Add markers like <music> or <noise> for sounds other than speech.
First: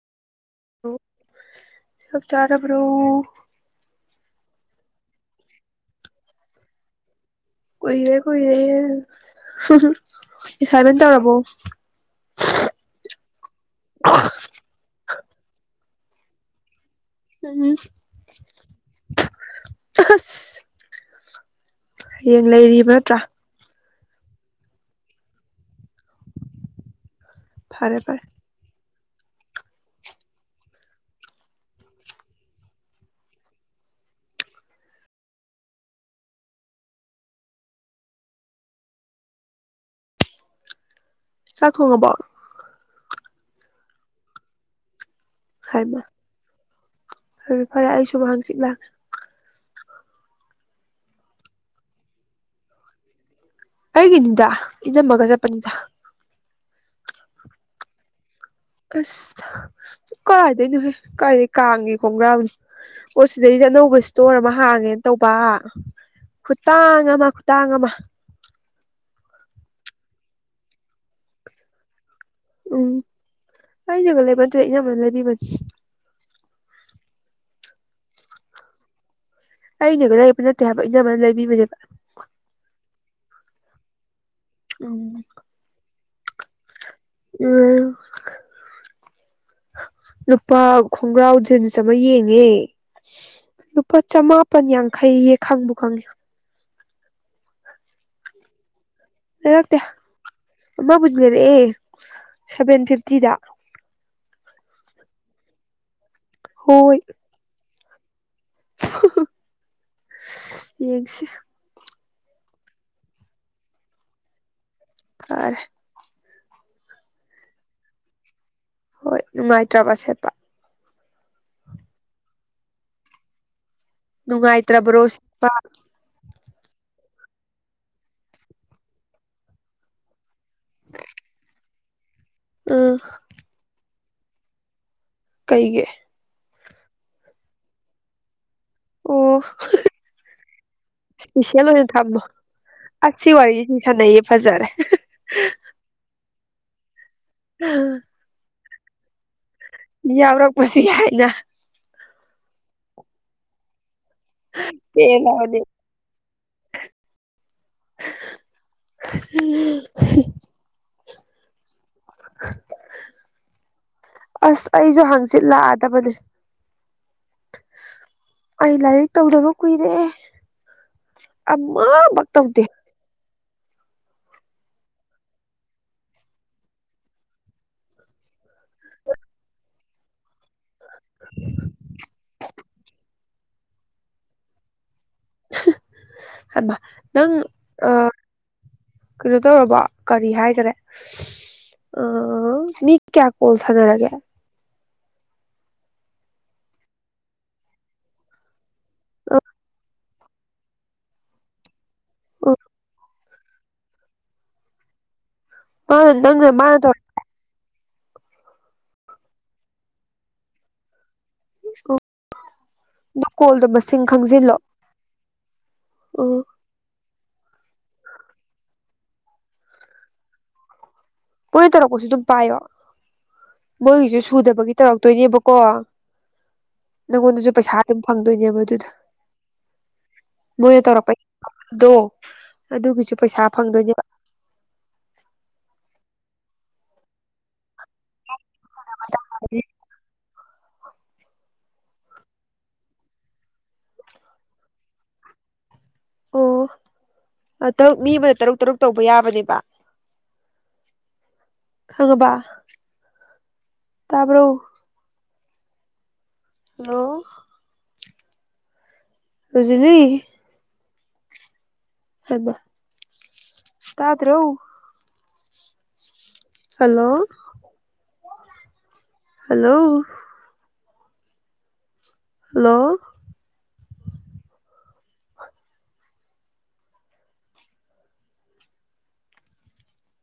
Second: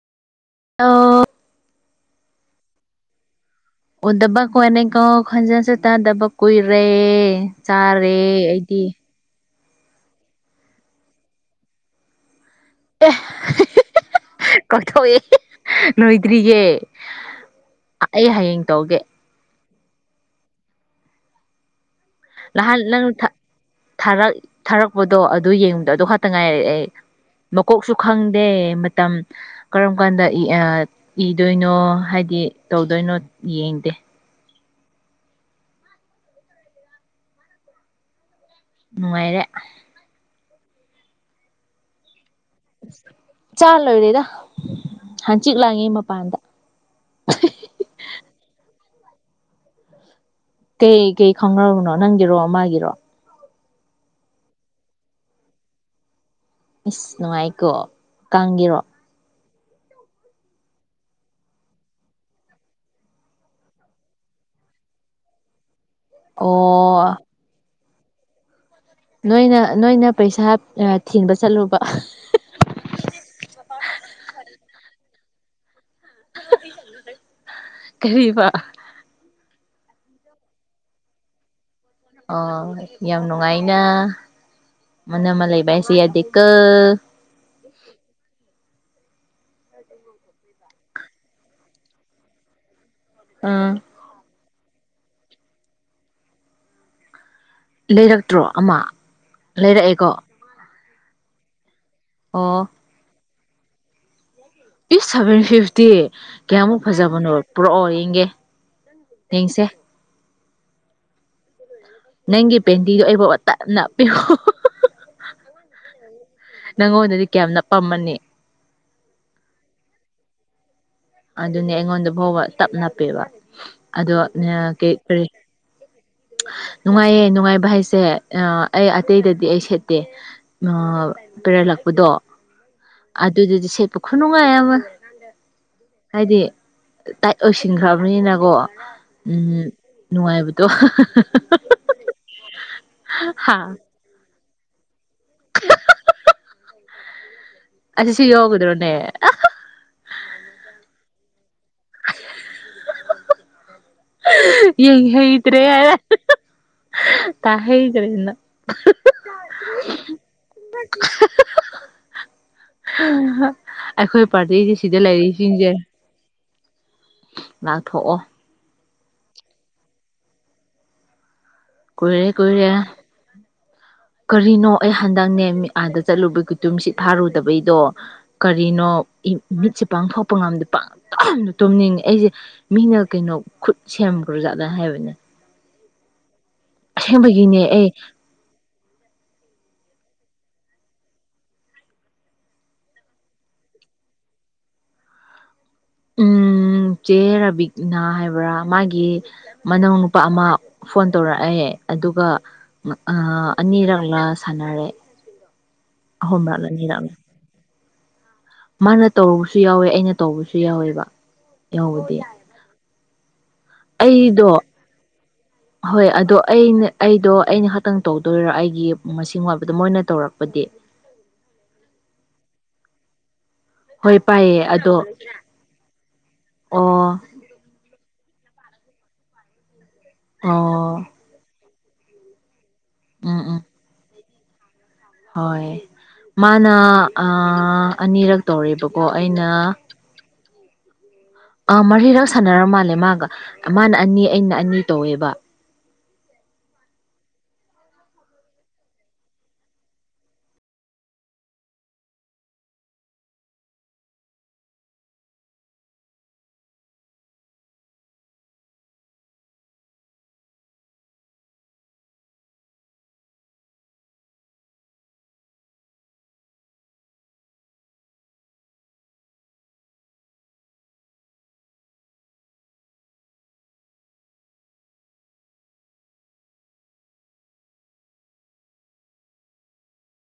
ꯑ ꯁ ꯆꯔꯕ꯭ꯔꯣ ꯑꯣ ꯗꯕꯥ ꯀ ꯑꯅꯤ ꯀ ꯈꯪꯖꯁꯦ ꯇ ꯗꯕꯥ ꯀꯏ ꯔꯦ ꯆꯥꯔꯦ ꯑꯩꯗꯤ ꯑꯦꯁꯥꯏꯃꯦꯟ ꯇꯔꯔꯕꯣ ꯑꯦ ꯀꯠꯇꯧꯋꯦ ꯅꯣꯏꯇ꯭ꯔꯤꯒꯦ ꯎꯝ ꯑꯩ ꯍꯌꯦꯡ ꯇꯧꯒꯦ ꯑꯁ ꯍꯌꯦꯡ ꯂꯩꯔꯤꯕ ꯅꯠꯇ꯭ꯔꯥ ꯛ ꯊꯥꯔꯛꯄꯗꯣ ꯑꯗꯨ ꯌꯦꯡ ꯑ ꯑꯗꯨ ꯈꯥꯛꯇ ꯉꯥꯏꯔꯛꯑꯦ ꯑꯩ ꯃꯀꯣꯛꯁꯨ ꯐꯔꯦ ꯐꯔꯦ ꯈꯪꯗꯦ ꯃꯇꯝ ꯀꯔꯝ ꯀꯥꯟꯗ ꯏꯗꯣꯏꯅꯣ ꯍꯥꯏꯗꯤ ꯇꯧꯗꯣꯏꯅꯣ ꯌꯦꯡꯗꯦ ꯅꯨꯡꯉꯥꯏꯔ ꯆꯥꯛ ꯈꯣꯡꯉꯕꯎ ꯆꯜ ꯑꯣꯏꯗꯦꯗ ꯍꯥꯏꯃ ꯑꯗꯨꯗꯤ ꯐꯔꯦ ꯑꯩꯁꯨ ꯍꯪꯆꯤꯠ ꯂꯥꯛ ꯀꯩ ꯀꯩ ꯈꯪꯕꯅꯣ ꯅꯪꯒꯤꯔꯣ ꯑꯃꯒꯤꯒꯤꯔꯣ ꯑꯩꯒꯤꯅꯤꯗ ꯏꯟꯖꯝꯃꯒ ꯆꯠꯄꯅꯤꯗ ꯏꯁꯁ ꯅꯨꯡꯉꯥꯏꯀꯣ ꯀꯥꯡꯒꯤꯔꯣ ꯀꯥꯏꯗꯣꯏꯅꯣꯍꯦ ꯀꯥꯏꯗꯒꯤꯩ ꯀꯥꯡꯉꯦ ꯈꯣꯡꯒ꯭ꯔꯥꯕꯅꯣ ꯑꯣ ꯁꯤꯗꯩꯁꯦ ꯑꯅꯧꯕ ꯏꯁꯇꯣꯔ ꯑꯃ ꯍꯥꯡꯉꯦꯅ ꯇꯧꯕ ꯑꯣ ꯈꯨꯠꯇꯥꯡꯉꯃ ꯈꯨꯠꯇꯥꯡꯉꯃ ꯅꯣꯏꯅ ꯅꯣꯏꯅ ꯄꯩꯁꯥ ꯊꯤꯟꯕ ꯆꯠꯂꯨꯕ ꯎꯝ ꯑꯩꯖꯒ ꯂꯩ ꯃꯟ ꯏꯩꯅ ꯃ ꯂꯩꯗꯤꯕꯅꯤ ꯀꯔꯤ ꯋꯥ ꯑꯩꯅꯦꯒ ꯂꯩ ꯌꯦꯛꯄ ꯅꯠꯇꯦ ꯍꯥꯏꯕ ꯏꯅꯝꯕꯅ ꯂꯩꯕꯤꯕꯅꯦꯕ ꯑꯣ ꯌꯥꯝ ꯅꯨꯡꯉꯥꯏꯅ ꯎꯝ ꯃꯅꯃ ꯂꯩꯕ ꯍꯥꯏꯁꯦ ꯌꯥꯗꯤꯛꯀ <unintelligible> ꯅꯨꯨꯄꯥ ꯈꯣꯡꯒ꯭ꯔꯥꯎ ꯖꯤꯟꯁ ꯑꯃ ꯌꯦꯡꯉꯦ ꯑꯥ ꯂꯨꯄꯥ ꯆꯃꯥꯄꯟ ꯌꯥꯡꯈꯩꯌꯦ ꯈꯪꯕ ꯈꯪꯉꯦ ꯂꯩꯔꯛꯇ꯭ꯔꯣ ꯑꯃ ꯂꯩꯔꯛꯑꯦꯀꯣ ꯑꯃꯕꯨꯟ ꯂꯩꯔꯛꯑꯦ ꯑꯣ ꯁꯚꯦꯟ ꯐꯤꯞꯇꯤꯗ ꯏꯁ ꯁꯚꯦꯟ ꯐꯤꯐꯇꯤ ꯀꯌꯥꯃꯨꯛ ꯍꯣꯏ ꯐꯖꯕꯅꯣ ꯄꯨꯔꯛꯑꯣ ꯌꯦꯡꯒꯦ ꯊꯦꯡꯁꯦ ꯌꯦꯡꯁꯦ ꯅꯪꯒꯤ ꯄꯦꯟꯇꯤꯗꯨ ꯑꯩꯕꯨꯛ ꯇꯞ ꯅꯞꯄꯤꯕꯨ ꯐꯔ‌ꯦ ꯅꯪꯉꯣꯟꯗꯗꯤ ꯀꯌꯥꯝ ꯅꯞꯄꯝꯃꯅꯤ ꯍꯣꯏ ꯅꯨꯡꯉꯥꯏꯇ꯭ꯔꯕ ꯁꯦꯠꯄ ꯑꯗꯨꯅꯦ ꯑꯩꯉꯣꯟꯗ ꯐꯥꯎꯕ ꯇꯞꯅꯞꯄꯦꯕ ꯑꯗꯣ ꯀ ꯅꯨꯡꯉꯥꯏꯇ꯭ꯔꯕ꯭ꯔꯣ ꯀꯔꯤ ꯁꯦꯠꯄ ꯅꯨꯡꯉꯥꯏꯌꯦ ꯅꯨꯡꯉꯥꯏꯕ ꯍꯥꯏꯁꯦ ꯑꯩ ꯑꯇꯩꯗꯗꯤ ꯑꯩ ꯁꯦꯠꯇꯦ ꯑꯥ ꯄꯦꯔꯂꯛꯄ ꯄꯗꯣ ꯎꯝ ꯑꯗꯨꯗꯗꯤ ꯁꯦꯠꯄ ꯈꯨꯅꯨꯡꯉꯥꯏ ꯑꯃꯥ ꯀꯩꯒꯦ ꯇꯠ ꯑꯣꯏꯁꯤꯟꯈ꯭ꯔꯕꯅꯤꯅ ꯀꯣ ꯎꯝ ꯑꯣ ꯅꯨꯡꯉꯥꯏꯕꯗꯣ ꯏꯁꯄꯤꯁꯦꯜ ꯑꯣꯏꯅ ꯊꯝꯃꯣ ꯑꯁ ꯁꯤ ꯋꯥꯔꯤꯒꯤꯁꯤ ꯍꯥ ꯁꯨꯝ ꯁꯅꯩꯌ‌ꯦ ꯐꯖꯔꯦ ꯑꯁꯤ ꯍꯒꯗ꯭ꯔꯣꯅꯦ ꯃꯤ ꯌꯥꯎꯔꯛꯄꯁꯨ ꯌꯥꯏꯅ ꯌꯦꯡ ꯄꯦꯜꯂꯕꯅꯤ ꯍꯩꯗ꯭ꯔꯦ ꯍꯥꯔꯛꯑꯅꯤ ꯇꯥ ꯍꯩꯗꯔ‌ꯦꯅꯥ ꯑꯩꯈꯣꯏ ꯑꯁ ꯄꯥꯔꯇꯤꯖꯤ ꯁꯤꯗ ꯑꯩꯁꯨ ꯍꯥꯡꯆꯤꯠ ꯂꯩꯔꯤꯁꯤꯡꯁꯦ ꯂꯥꯛꯑꯗꯕꯅꯦ ꯉꯥꯛꯊꯣꯛꯑꯣ ꯑꯩ ꯂꯥꯏꯔꯤꯛ ꯇꯧꯗꯕ ꯀꯨꯏꯔꯦ ꯑꯃꯕꯨꯛ ꯀꯨꯏꯔꯦ ꯇꯧꯗꯦ ꯀꯨꯏꯔꯦ <inaudible> ꯀꯔꯤꯅꯣ ꯑꯩ ꯍꯟꯗꯛꯅꯦ ꯑꯥꯗ ꯆꯠꯂꯨꯕꯒꯤꯇꯨꯝ ꯁꯤꯠ ꯐꯥꯔꯨꯗꯕꯩꯗꯣ ꯀꯔꯤꯅꯣ ꯃꯤꯠꯁꯦ ꯄꯥꯡꯊꯣꯛꯄ ꯉꯝꯗꯦ ꯄꯪ ꯇꯨꯝꯗ ꯇꯨꯝꯅꯤꯡꯉꯦ ꯑꯩꯁꯦ ꯃꯤꯅ ꯀꯩꯅꯣ ꯈꯨꯠ ꯁꯦꯝ ꯖꯟꯈꯔꯥ ꯖꯥꯠꯂꯥ ꯍꯥꯏꯕꯅꯦ ꯑꯃ ꯅꯪ ꯑꯁꯦꯡꯕꯒꯤꯅꯦ ꯑꯩ ꯑꯥ ꯀꯩꯅꯣ ꯇꯧꯔꯕꫭ ꯀꯔꯤ ꯍꯥꯏꯈꯔꯦ ꯑ ꯃꯤ ꯀꯌꯥ ꯀꯣꯜꯁꯅꯔꯒꯦ ꯎꯝ ꯎꯝ ꯆꯦ ꯔꯥꯕꯤꯛꯅꯥ ꯍꯥꯏꯕ꯭ꯔꯥ ꯃꯥꯒꯤ ꯃꯅꯎ ꯅꯨꯄꯥ ꯑꯃ ꯐꯣꯟ ꯇꯧꯔꯛꯑꯦ ꯑꯗꯨꯒ ꯎ ꯑꯅꯤꯔꯛꯂ ꯁꯥꯟꯅꯔꯦ ꯃꯥꯅ ꯑꯍꯨꯝ ꯅꯪꯅ ꯂꯕꯗꯥ ꯃꯥꯅ ꯑꯅꯤ ꯂꯩꯛꯂꯥ ꯃꯥꯅ ꯇꯧꯔꯨꯕꯁꯨ ꯌꯥꯎꯋꯦ ꯑꯩꯅ ꯇꯧꯕꯁꯨ ꯌꯥꯎꯋꯦꯕ ꯌꯥꯎꯧꯕꯗꯤ ꯇꯧꯔ ꯀꯣꯜꯗꯣ ꯃꯁꯤꯡ ꯑꯩꯗꯣ ꯈꯪꯖꯤꯜꯂꯣ ꯍꯣꯏ ꯑꯗꯣ ꯎꯝ ꯑꯩꯅ ꯑꯩꯗꯣ ꯑꯩꯅ ꯈꯥꯛꯇꯪ ꯇꯧꯗꯣꯏꯔ ꯑꯩꯒꯤ ꯃꯁꯤꯡ ꯋꯥꯠꯄꯗꫭ ꯃꯣꯏꯅ ꯇꯧꯔꯛꯄꯗꯤ ꯃꫭꯏꯅꯥ ꯇꯔꯛꯄꯁꯨ ꯑꯗꯨꯝ ꯄꯥꯌ‌ꯦ ꯍꯣꯏ ꯃꯣꯏꯒꯤꯁꯨ ꯄꯥꯏꯌꯦ ꯁꯨꯗꯕꯒꯤ ꯑꯗꯣ ꯇꯧꯔꯛꯇꯣꯏꯅꯦꯕꯀꯣ ꯑꯣ ꯅꯪꯉꯣꯟꯗꯁꯨ ꯄꯩꯁꯥ ꯑꯗꯨꯝ ꯐꯪ ꯑꯗꯨꯅꯦꯕ ꯑꯗꯨꯗ ꯃꯣꯏꯅ ꯑꯣ ꯇꯧꯔꯛꯄꯗꯣ ꯑꯗꯨꯒꯤꯁꯨ ꯎꯝ ꯄꯩꯁꯥ ꯎꯝ ꯐꯪꯗꯣꯏꯅꯦꯕ ꯍꯣꯏ ꯃꯥꯅ ꯑꯥ ꯑꯅꯤꯔꯛ ꯇꯧꯔꯦꯕꯀꯣ ꯑꯩꯅ ꯑꯥ ꯃꯔꯤꯔꯛ ꯁꯥꯟꯅꯔꯝ ꯃꯥꯜꯂꯦ ꯃꯥꯒ ꯃꯥꯅ ꯑꯅꯤ ꯑꯩꯅ ꯑꯅꯤ ꯇꯧꯋꯦꯕ ꯑꯣ ꯇꯔꯨꯛ ꯃꯤ ꯑꯃꯅ ꯇꯔꯨꯛ ꯇꯔꯨꯛ ꯇꯧꯕ ꯌꯥꯕꯅꯦꯕ ꯈꯉꯕ ꯇꯕꯔꯣ ꯍꯜꯂꫭ ꯍꯧꯖꯤꯅꯤ <unintelligible> ꯍꯩꯄꯥ ꯇꯗꯔꫭ ꯍꯜꯂꯣ ꯍꯜꯂꯣ ꯍꯜꯂꯣ